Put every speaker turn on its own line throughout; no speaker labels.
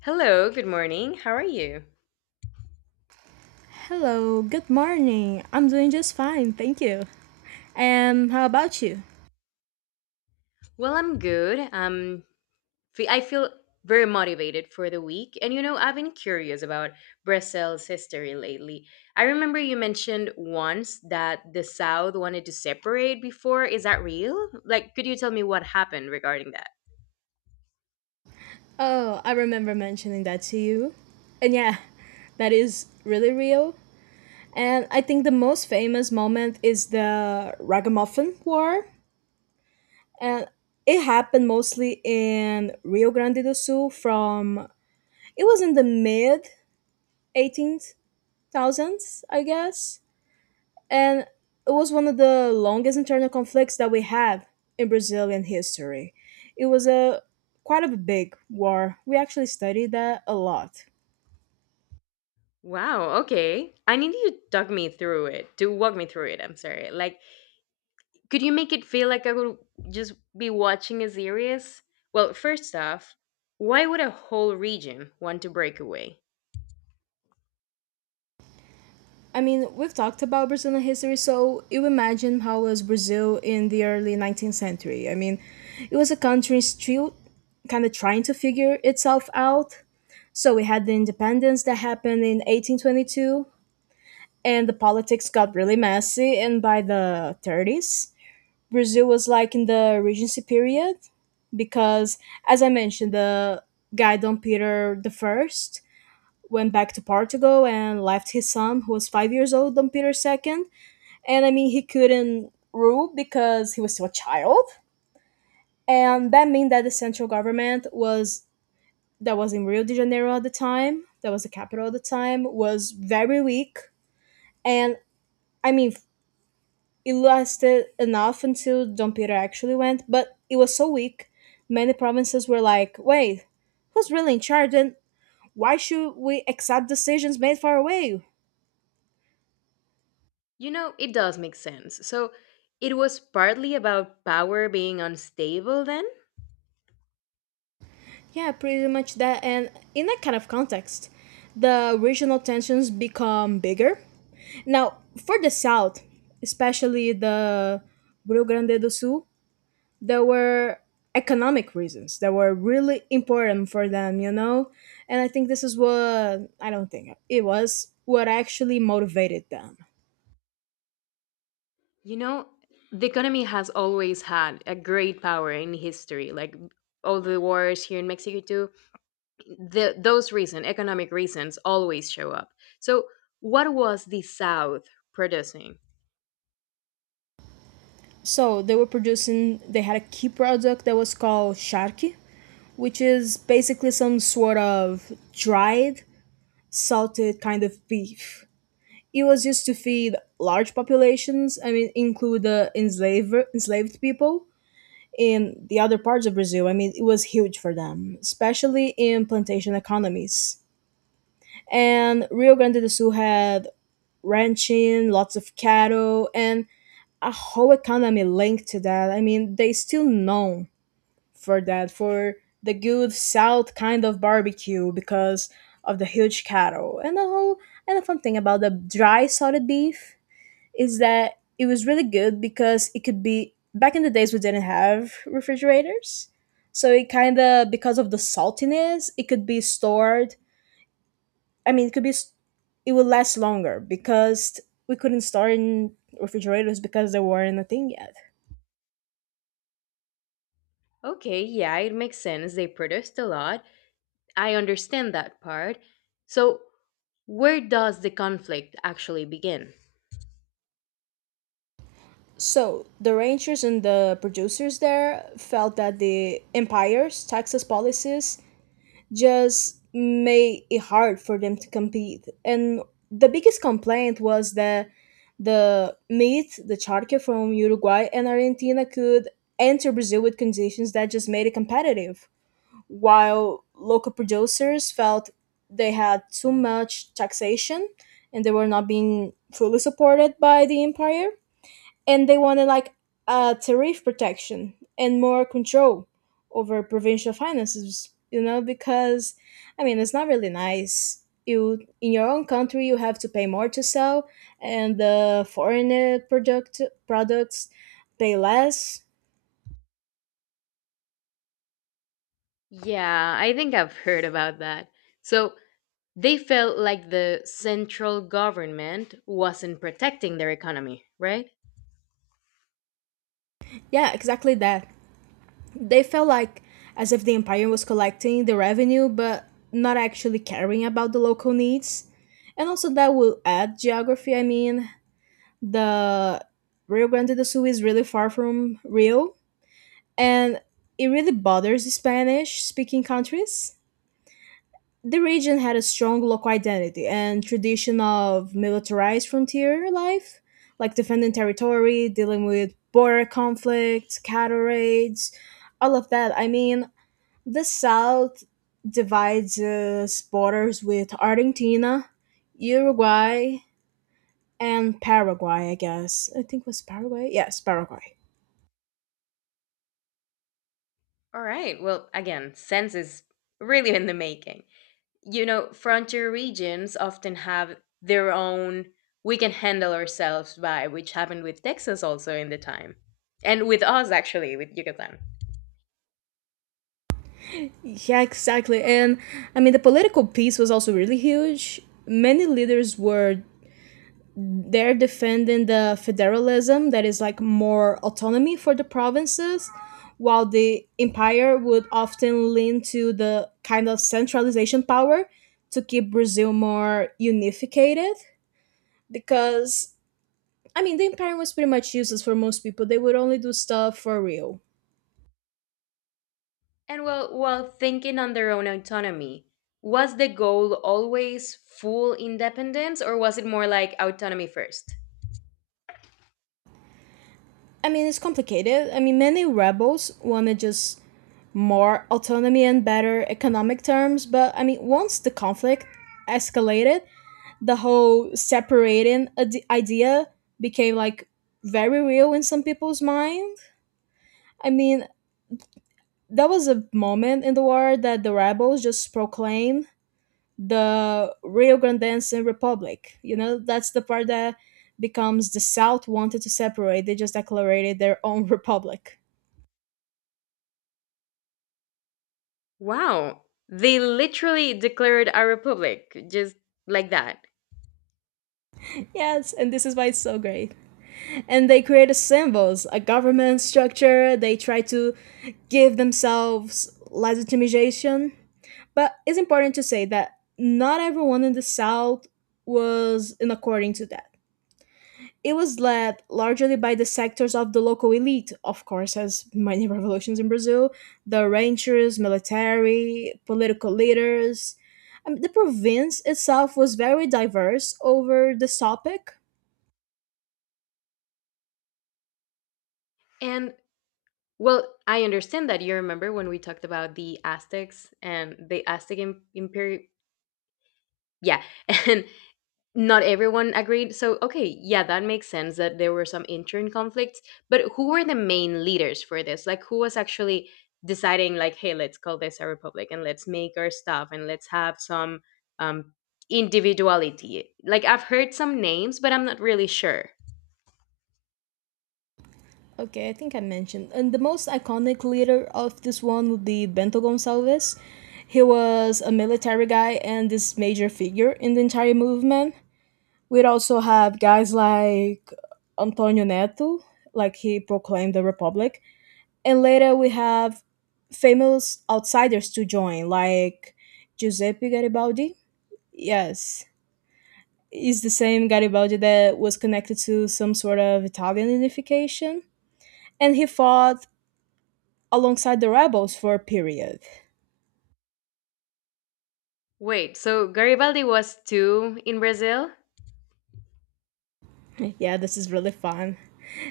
Hello, good morning. How are you?
Hello, good morning. I'm doing just fine, thank you. And how about you?
Well, I'm good. I feel very motivated for the week. And I've been curious about Brazil's history lately. I remember you mentioned once that the South wanted to separate before. Is that real? Like, could you tell me what happened regarding that?
Oh, I remember mentioning that to you. And yeah, that is really real. And I think the most famous moment is the Ragamuffin War. And it happened mostly in Rio Grande do Sul from, it was in the mid 18th I guess. And it was one of the longest internal conflicts that we have in Brazilian history. It was a quite a big war. We actually studied that a lot.
Wow, okay. I need you to talk me through it, to walk me through it. I'm sorry. Like, could you make it feel like I would just be watching a series? Well, first off, why would a whole region want to break away?
I mean, we've talked about Brazilian history, so you imagine how was Brazil in the early 19th century. I mean, it was a country still kind of trying to figure itself out. So we had the independence that happened in 1822, and the politics got really messy. And by the 30s, Brazil was like in the Regency period because, as I mentioned, the guy Dom Peter the First went back to Portugal and left his son, who was 5 years old, Dom Peter the Second. And he couldn't rule because he was still a child, and that meant that the central government was that was in Rio de Janeiro at the time, that was the capital at the time, was very weak. And I mean, it lasted enough until Dom Pedro actually went, but it was so weak. Many provinces were like, wait, who's really in charge and why should we accept decisions made far away?
It does make sense. So it was partly about power being unstable then?
Yeah, pretty much that. And in that kind of context, the regional tensions become bigger. Now, for the South, especially the Rio Grande do Sul, there were economic reasons that were really important for them, you know? And I think this is what I don't think it was what actually motivated them.
You know, the economy has always had a great power in history, like all the wars here in Mexico too. Those reasons, economic reasons, always show up. So what was the South producing?
So they were producing, they had a key product that was called charqui, which is basically some sort of dried, salted kind of beef. It was used to feed large populations, I mean, include the enslaved people in the other parts of Brazil. I mean, it was huge for them, especially in plantation economies. And Rio Grande do Sul had ranching, lots of cattle, and a whole economy linked to that. I mean, they still known for that, for the good South kind of barbecue because of the huge cattle and the whole and the fun thing about the dry salted beef is that it was really good because it could be back in the days we didn't have refrigerators. So it kind of because of the saltiness, it could be stored. I mean, it could be s- it would last longer because we couldn't store in refrigerators because they weren't a thing yet.
Okay, yeah, it makes sense. They protest a lot. I understand that part. So, where does the conflict actually begin?
So the ranchers and the producers there felt that the empire's taxes policies just made it hard for them to compete. And the biggest complaint was that the meat, the charque from Uruguay and Argentina could enter Brazil with conditions that just made it competitive, while local producers felt they had too much taxation and they were not being fully supported by the empire and they wanted like tariff protection and more control over provincial finances. You know, because I mean, it's not really nice. You in your own country, you have to pay more to sell, and the foreign products pay less.
Yeah, I think I've heard about that. So, they felt like the central government wasn't protecting their economy, right?
Yeah, exactly that. They felt like as if the empire was collecting the revenue, but not actually caring about the local needs. And also, that will add geography. I mean, the Rio Grande do Sul is really far from Rio, and it really bothers Spanish speaking countries. The region had a strong local identity and tradition of militarized frontier life, like defending territory, dealing with border conflicts, cattle raids, all of that. I mean, the South divides its borders with Argentina, Uruguay, and Paraguay, I guess. I think it was Paraguay? Yes, Paraguay.
All right, well, again, sense is really in the making. Frontier regions often have their own we can handle ourselves by, which happened with Texas also in the time. And with us actually, with Yucatan.
Yeah, exactly. And I mean, the political piece was also really huge. Many leaders were there defending the federalism that is like more autonomy for the provinces, while the empire would often lean to the kind of centralization power to keep Brazil more unificated. Because, I mean, the empire was pretty much useless for most people, they would only do stuff for real.
And while thinking on their own autonomy, was the goal always full independence or was it more like autonomy first?
I mean, it's complicated. I mean, many rebels want to just more autonomy and better economic terms. But I mean, once the conflict escalated, the whole idea became like very real in some people's mind. I mean, that was a moment in the war that the rebels just proclaimed the Rio Grandense Republic. You know, that's the part that becomes the South wanted to separate. They just declared their own republic.
Wow. They literally declared a republic, just like that.
Yes, and this is why it's so great. And they create symbols, a government structure. They try to give themselves legitimization. But it's important to say that not everyone in the South was in according to that. It was led largely by the sectors of the local elite, of course, as many revolutions in Brazil, the ranchers, military, political leaders. I mean, the province itself was very diverse over this topic.
And well, I understand that you remember when we talked about the Aztecs and the Aztec Imperial. Yeah, and not everyone agreed. So, okay, yeah, that makes sense that there were some intern conflicts, but who were the main leaders for this? Like who was actually deciding like, "Hey, let's call this a republic and let's make our stuff and let's have some um individuality." Like I've heard some names, but I'm not really sure.
Okay, I think I mentioned. And the most iconic leader of this one would be Bento Gonçalves. He was a military guy and this major figure in the entire movement. We'd also have guys like Antonio Neto, like he proclaimed the Republic. And later we have famous outsiders to join, like Giuseppe Garibaldi. Yes, is the same Garibaldi that was connected to some sort of Italian unification. And he fought alongside the rebels for a period.
Wait, so Garibaldi was too in Brazil?
Yeah, this is really fun.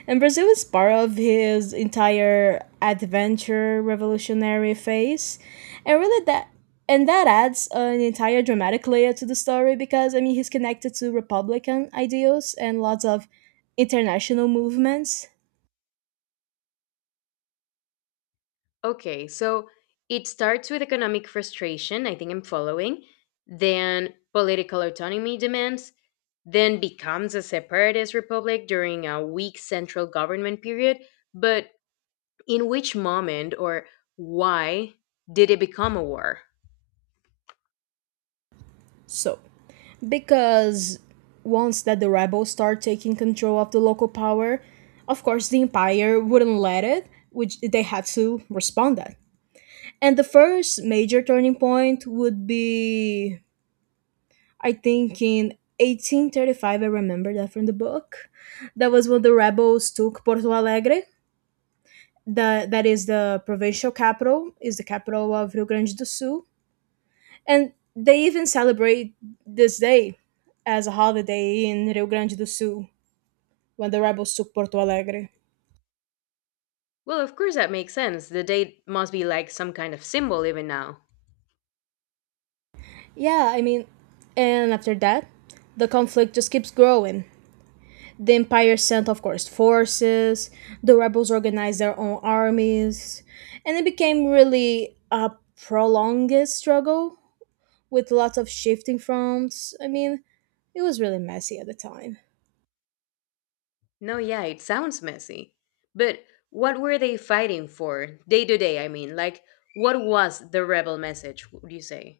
And Brazil is part of his entire adventure revolutionary phase. And really that adds an entire dramatic layer to the story because I mean he's connected to republican ideals and lots of international movements.
Okay, so it starts with economic frustration, I think I'm following, then political autonomy demands, then becomes a separatist republic during a weak central government period. But in which moment or why did it become a war?
So, because once that the rebels start taking control of the local power, of course the empire wouldn't let it, which they had to respond that. And the first major turning point would be, I think, in 1835. I remember that from the book. That was when the rebels took Porto Alegre. That is the provincial capital, is the capital of Rio Grande do Sul. And they even celebrate this day as a holiday in Rio Grande do Sul when the rebels took Porto Alegre.
Well, of course, that makes sense. The date must be like some kind of symbol, even now.
Yeah, I mean, and after that, the conflict just keeps growing. The Empire sent, of course, forces. The rebels organized their own armies. And it became really a prolonged struggle with lots of shifting fronts. I mean, it was really messy at the time.
No, yeah, it sounds messy. But what were they fighting for? Day to day, I mean. Like, what was the rebel message, would you say?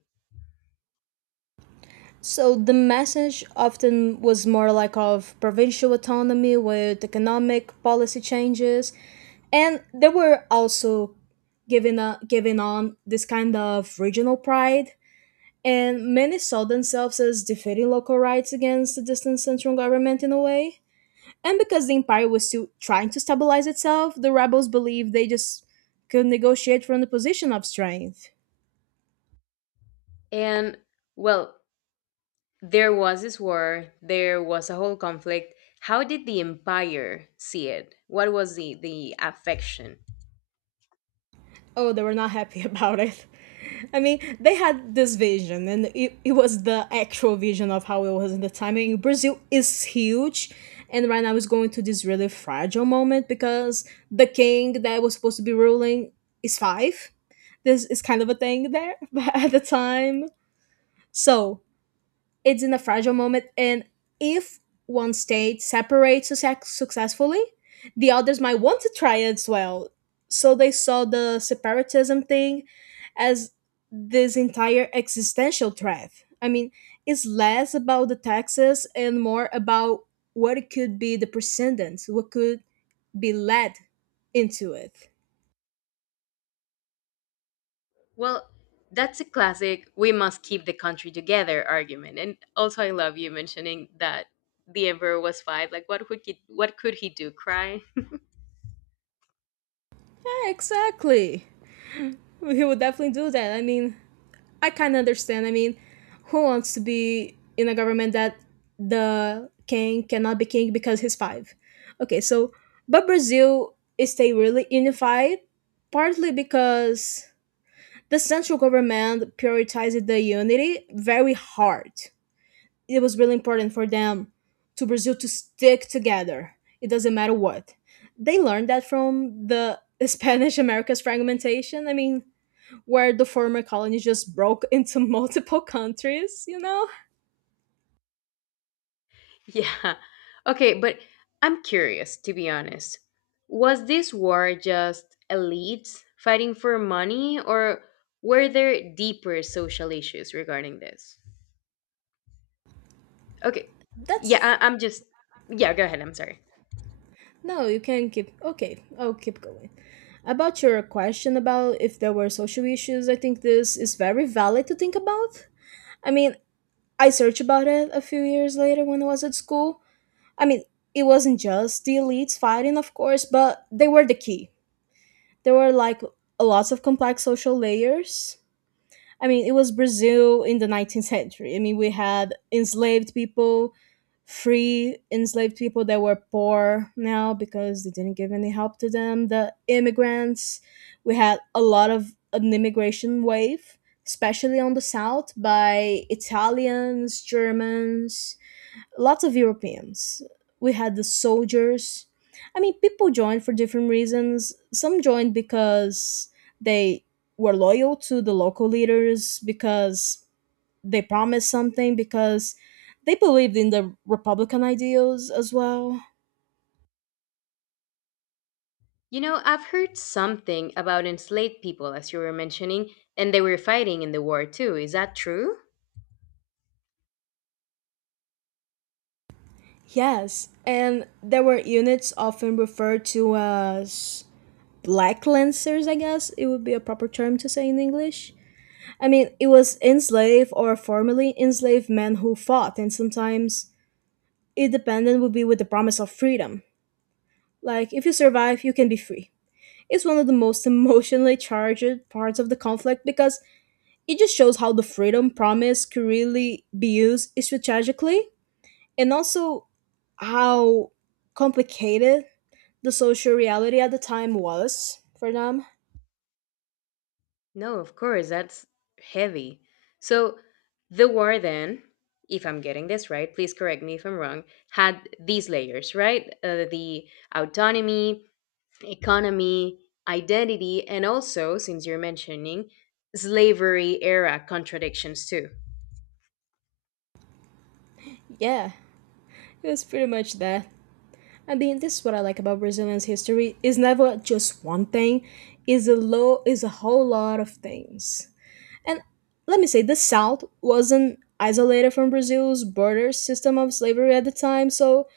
So the message often was more like of provincial autonomy with economic policy changes, and they were also giving on this kind of regional pride and many saw themselves as defending local rights against the distant central government in a way. And because the empire was still trying to stabilize itself, the rebels believed they just could negotiate from the position of strength.
And, well, there was this war, there was a whole conflict. How did the empire see it? What was the affection?
Oh, they were not happy about it. I mean, they had this vision, and it was the actual vision of how it was in the time. I mean, Brazil is huge, and right now is going to this really fragile moment because the king that was supposed to be ruling is five. This is kind of a thing there at the time. So it's in a fragile moment, and if one state separates successfully, the others might want to try as well. So they saw the separatism thing as this entire existential threat. I mean, it's less about the taxes and more about what could be the precedents, what could be led into it.
Well, that's a classic we must keep the country together argument. And also I love you mentioning that the emperor was five. Like what could he do? Cry?
Yeah, exactly. He would definitely do that. I mean, I kind of understand. I mean, who wants to be in a government that the king cannot be king because he's five? Okay, so but Brazil is stay really unified, partly because the central government prioritized the unity very hard. It was really important for them to Brazil to stick together. It doesn't matter what. They learned that from the Spanish America's fragmentation. I mean, where the former colony just broke into multiple countries, you know?
yeah. Okay, but I'm curious to be honest. Was this war just elites fighting for money or were there deeper social issues regarding this? Okay. Yeah,
That's
I'm just. Yeah, go ahead. I'm sorry.
no, you can keep okay, I'll keep going. About your question about if there were social issues, I think this is very valid to think about. I mean, I searched about it a few years later when I was at school. I mean, it wasn't just the elites fighting, of course, but they were the key. There were like lots of complex social layers I mean, it was Brazil in the 19th century. I mean, we had enslaved people, free enslaved people that were poor now because they didn't give any help to them, the immigrants. We had a lot of an immigration wave, especially on the south by Italians, Germans, lots of Europeans. We had the soldiers. People joined for different reasons. Some joined because they were loyal to the local leaders, because they promised something, because they believed in the Republican ideals as well.
I've heard something about enslaved people, as you were mentioning, and they were fighting in the war too. Is that true?
Yes, and there were units often referred to as black lancers, I guess it would be a proper term to say in English. It was enslaved or formerly enslaved men who fought, and sometimes independent would be with the promise of freedom. Like, if you survive, you can be free. It's one of the most emotionally charged parts of the conflict because it just shows how the freedom promise could really be used strategically, and also how complicated the social reality at the time was for them.
No, of course, that's heavy. So, the war then, if I'm getting this right, please correct me if I'm wrong, had these layers, right? The autonomy, economy, identity, and also, since you're mentioning, slavery era contradictions too.
Yeah, it was pretty much that. This is what I like about Brazilian's history. It's never just one thing. It's a low. Is a whole lot of things. And let me say, the South wasn't isolated from Brazil's border system of slavery at the time. So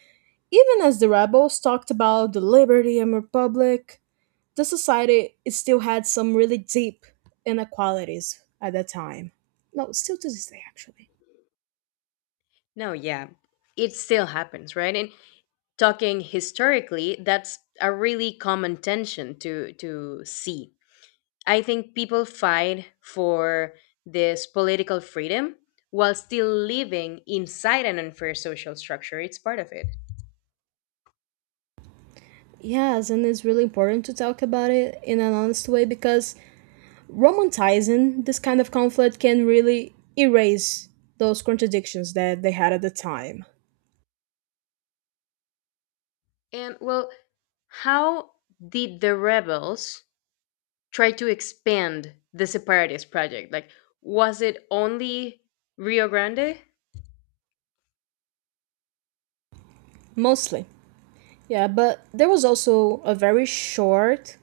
even as the rebels talked about the liberty and republic, the society it still had some really deep inequalities at that time. No, still to this day, actually.
No, yeah, it still happens, right? And talking historically, that's a really common tension to see. I think people fight for this political freedom while still living inside an unfair social structure. It's part of it.
Yes, and it's really important to talk about it in an honest way because romanticizing this kind of conflict can really erase those contradictions that they had at the time.
And well, how did the rebels try to expand the separatist project? Like, was it only Rio Grande?
Mostly. Yeah, but there was also a very short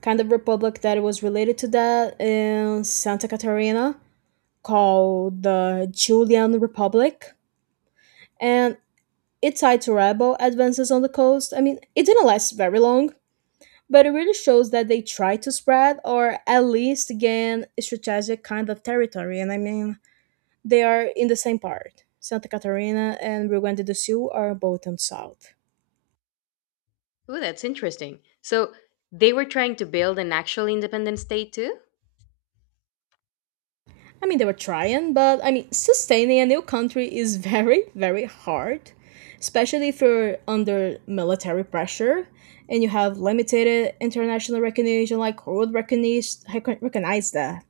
kind of republic that was related to that in Santa Catarina called the Julian Republic. And it tied to rebel advances on the coast. It didn't last very long, but it really shows that they tried to spread or at least gain strategic kind of territory. And they are in the same part. Santa Catarina and Rio Grande do Sul are both in south.
Ooh, that's interesting. So they were trying to build an actual independent state too?
They were trying, but sustaining a new country is very, very hard, especially if you're under military pressure and you have limited international recognition, like world recognition, recognize that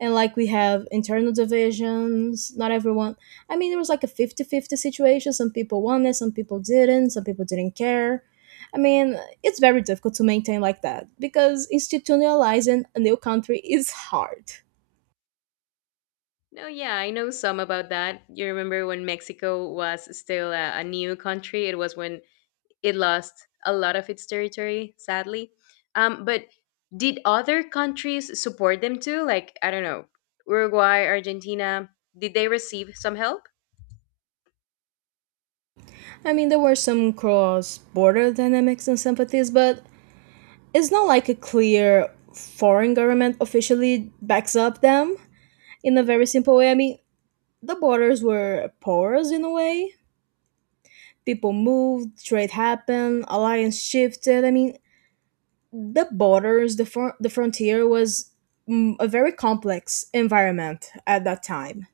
and like we have internal divisions not everyone there was like a 50-50 situation some people wanted some people didn't care i mean it's very difficult to maintain like that because institutionalizing a new country is hard
No, yeah, I know some about that. You remember when Mexico was still a new country? It was when it lost a lot of its territory, sadly. But did other countries support them too? Like, I don't know, Uruguay, Argentina, did they receive some help?
there were some cross-border dynamics and sympathies but it's not like a clear foreign government officially backs up them in a very simple way the borders were porous in a way people moved, trade happened, alliance shifted. The borders, the frontier was a very complex environment at that time.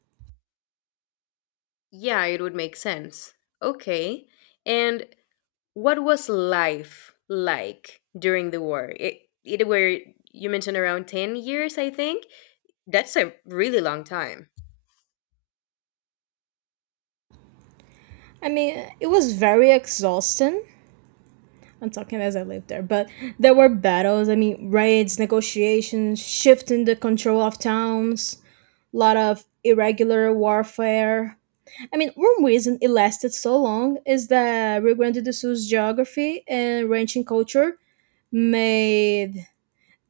Yeah, it would make sense. Okay. And what was life like during the war? It were you mentioned around 10 years, I think. That's a really long time.
It was very exhausting. I'm talking as I lived there, but there were battles. Raids, negotiations, shifting the control of towns, a lot of irregular warfare. One reason it lasted so long is that Rio Grande do Sul's geography and ranching culture made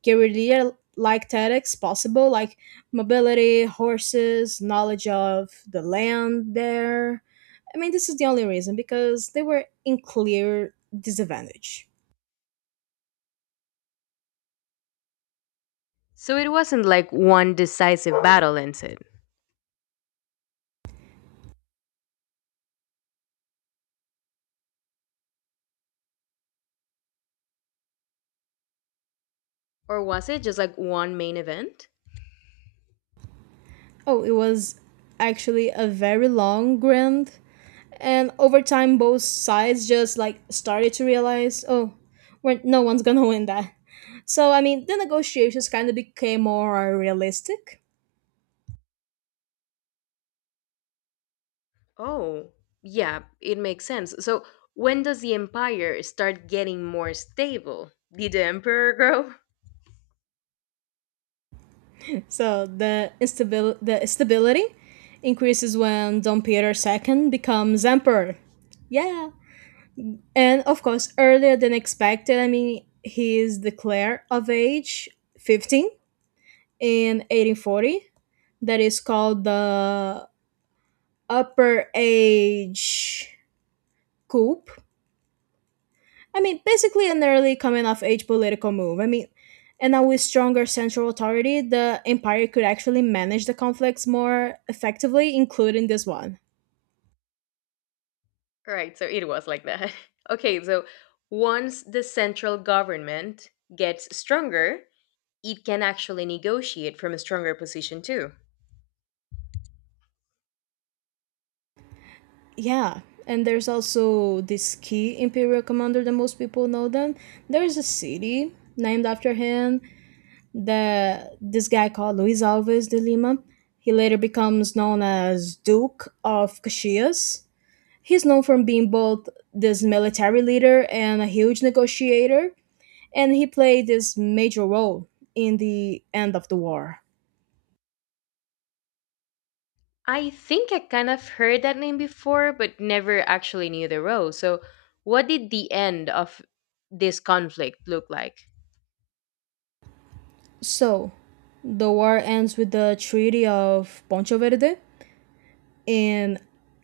guerrilla like tactics possible, like mobility, horses, knowledge of the land there. This is the only reason because they were in clear disadvantage.
So it wasn't like one decisive battle ended. Or was it just like one main event?
Oh, it was actually a very long grind, and over time, both sides just like started to realize, oh, no one's gonna win that. So, the negotiations kind of became more realistic.
Oh, yeah, it makes sense. So when does the empire start getting more stable? Did the emperor grow?
So the stability increases when Dom Peter II becomes emperor. Yeah. And of course, earlier than expected, he is declared of age 15 in 1840. That is called the upper age coup. Basically an early coming of age political move. And now with stronger central authority, the empire could actually manage the conflicts more effectively, including this one.
Right, so it was like that. Okay, so once the central government gets stronger, it can actually negotiate from a stronger position too.
Yeah, and there's also this key imperial commander that most people know them. There's a city named after him. The this guy called Luis Alves de Lima. He later becomes known as Duke of Caxias. He's known from being both this military leader and a huge negotiator and he played this major role in the end of the war.
I think I kind of heard that name before, but never actually knew the role. So, what did the end of this conflict look like?
So, the war ends with the Treaty of Poncho Verde in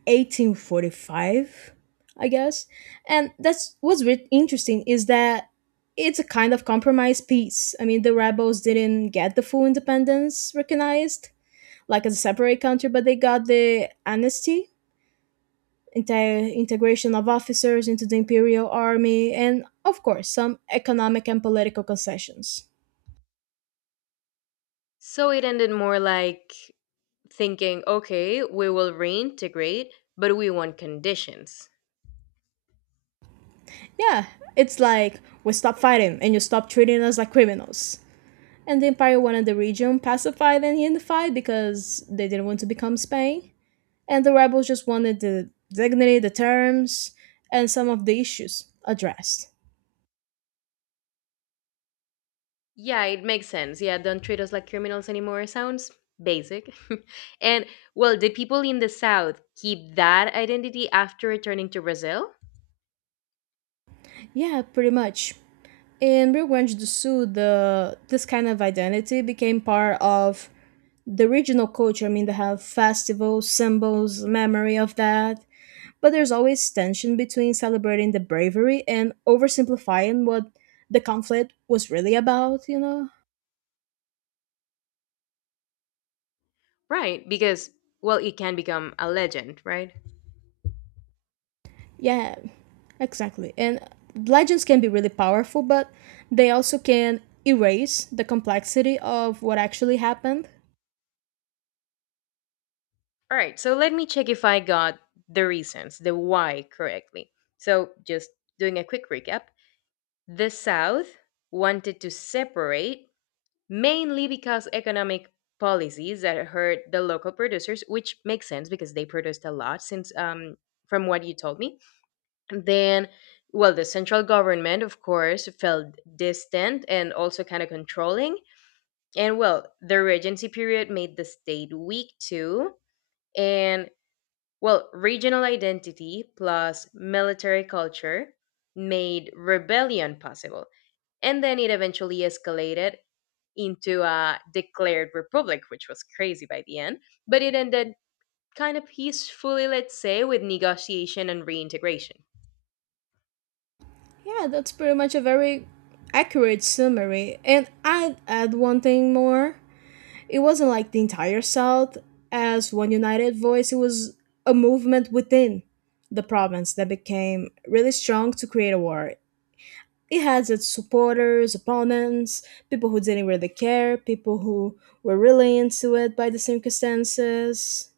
1845, I guess. And that's what's re- interesting is that it's a kind of compromise peace. The rebels didn't get the full independence recognized, like as a separate country, but they got the amnesty entire integration of officers into the imperial army, and of course, some economic and political concessions.
So, it ended more like thinking, okay, we will reintegrate, but we want conditions.
Yeah, it's like we stop fighting and you stop treating us like criminals. And the empire wanted the region pacified and unified because they didn't want to become Spain. And the rebels just wanted the dignity, the terms, and some of the issues addressed.
Yeah, it makes sense. Yeah, don't treat us like criminals anymore sounds basic. and well, did people in the South keep that identity after returning to Brazil?
Yeah, pretty much. In Rio Grande do Sul, the this kind of identity became part of the regional culture. They have festivals, symbols, memory of that. But there's always tension between celebrating the bravery and oversimplifying what the conflict was really about, you know?
Right, because, well, it can become a legend, right?
Yeah, exactly. And legends can be really powerful, but they also can erase the complexity of what actually happened.
All right, so let me check if I got the reasons, the why correctly. So, just doing a quick recap the South wanted to separate mainly because economic policies that hurt the local producers, which makes sense because they produced a lot since from what you told me. Then, well, the central government, of course, felt distant and also kind of controlling. And well, the regency period made the state weak too. And well, regional identity plus military culture made rebellion possible and then it eventually escalated into a declared republic, which was crazy by the end. But it ended kind of peacefully, let's say, with negotiation and reintegration.
Yeah, that's pretty much a very accurate summary. And I'd add one thing more it wasn't like the entire South as one united voice, it was a movement within the province that became really strong to create a war. It has its supporters, opponents, people who didn't really care, people who were really into it by the circumstances.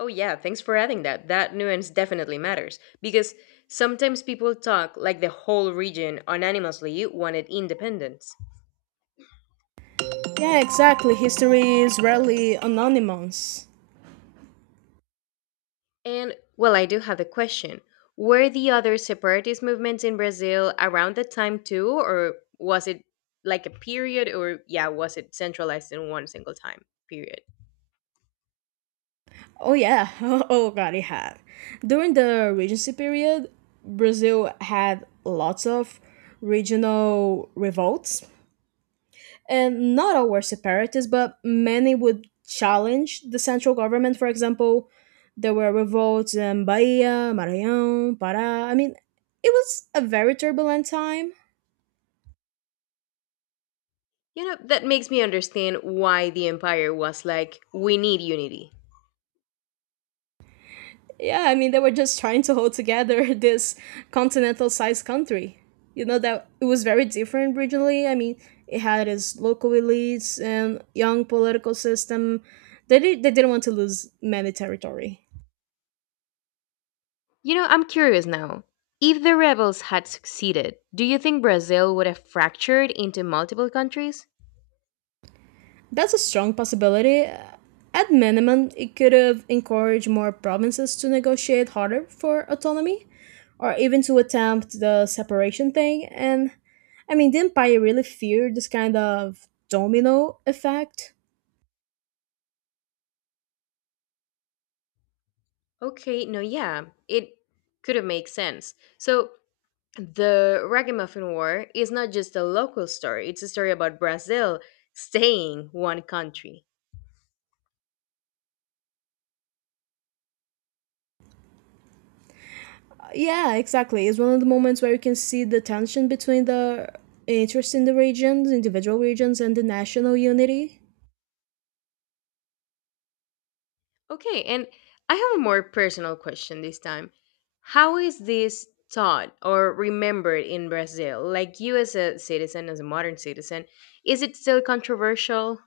Oh, yeah, thanks for adding that. That nuance definitely matters because sometimes people talk like the whole region unanimously wanted independence.
Yeah, exactly. History is rarely anonymous.
And, well, I do have a question. Were the other separatist movements in Brazil around that time too, or was it like a period, or yeah, was it centralized in one single time period?
Oh, yeah. Oh, God, it had. During the Regency period, Brazil had lots of regional revolts and not all were separatists, but many would challenge the central government. For example, there were revolts in Bahia, Maranhão, Pará. It was a very turbulent time.
That makes me understand why the Empire was like, we need unity.
Yeah, they were just trying to hold together this continental sized country. You know, that it was very different regionally. It had its local elites and young political system. They didn't want to lose many territory.
I'm curious now. If the rebels had succeeded, do you think Brazil would have fractured into multiple countries?
That's a strong possibility. At minimum, it could have encouraged more provinces to negotiate harder for autonomy, or even to attempt the separation thing. And didn't empire really fear this kind of domino effect.
Okay, no, yeah, it could have made sense. So, the Ragamuffin War is not just a local story, it's a story about Brazil staying one country.
Yeah, exactly. It's one of the moments where you can see the tension between the interest in the regions, individual regions, and the national unity.
Okay, and I have a more personal question this time. How is this taught or remembered in Brazil? Like you as a citizen, as a modern citizen, is it still controversial?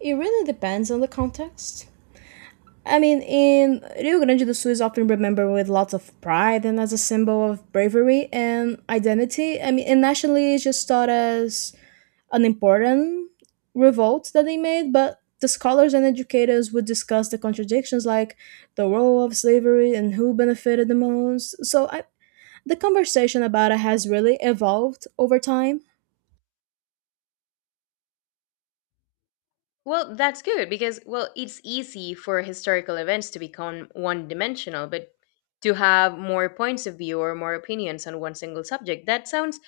It really depends on the context. In Rio Grande do Sul is often remembered with lots of pride and as a symbol of bravery and identity. And nationally, it's just thought as an important revolt that they made, but the scholars and educators would discuss the contradictions like the role of slavery and who benefited the most. The conversation about it has really evolved over time.
Well, that's good because well, it's easy for historical events to become one-dimensional, but to have more points of view or more opinions on one single subject, that sounds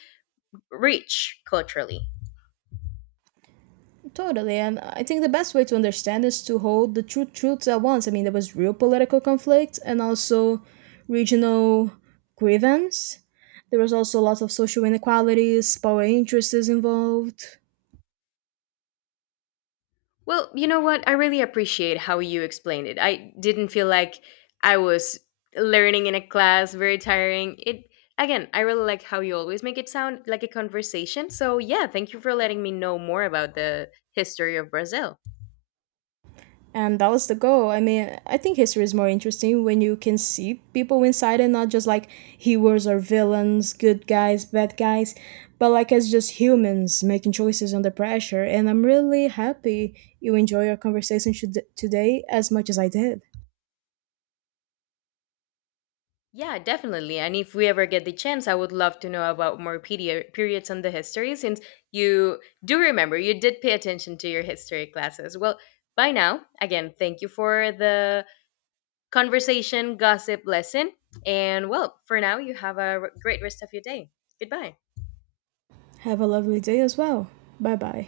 rich culturally.
Totally, and I think the best way to understand is to hold the two truths at once. There was real political conflict and also regional grievance. There was also lots of social inequalities, power interests involved.
Well, you know what? I really appreciate how you explained it. I didn't feel like I was learning in a class, very tiring. It Again, I really like how you always make it sound like a conversation. So, yeah, thank you for letting me know more about the history of Brazil.
And that was the goal. I think history is more interesting when you can see people inside and not just like heroes or villains, good guys, bad guys, but like as just humans making choices under pressure. And I'm really happy you enjoy our conversation today as much as I did.
Yeah, definitely. And if we ever get the chance, I would love to know about more periods on the history since you do remember, you did pay attention to your history classes. Well, by now, again, thank you for the conversation, gossip, lesson. And well, for now, you have a great rest of your day. Goodbye.
Have a lovely day as well. Bye bye.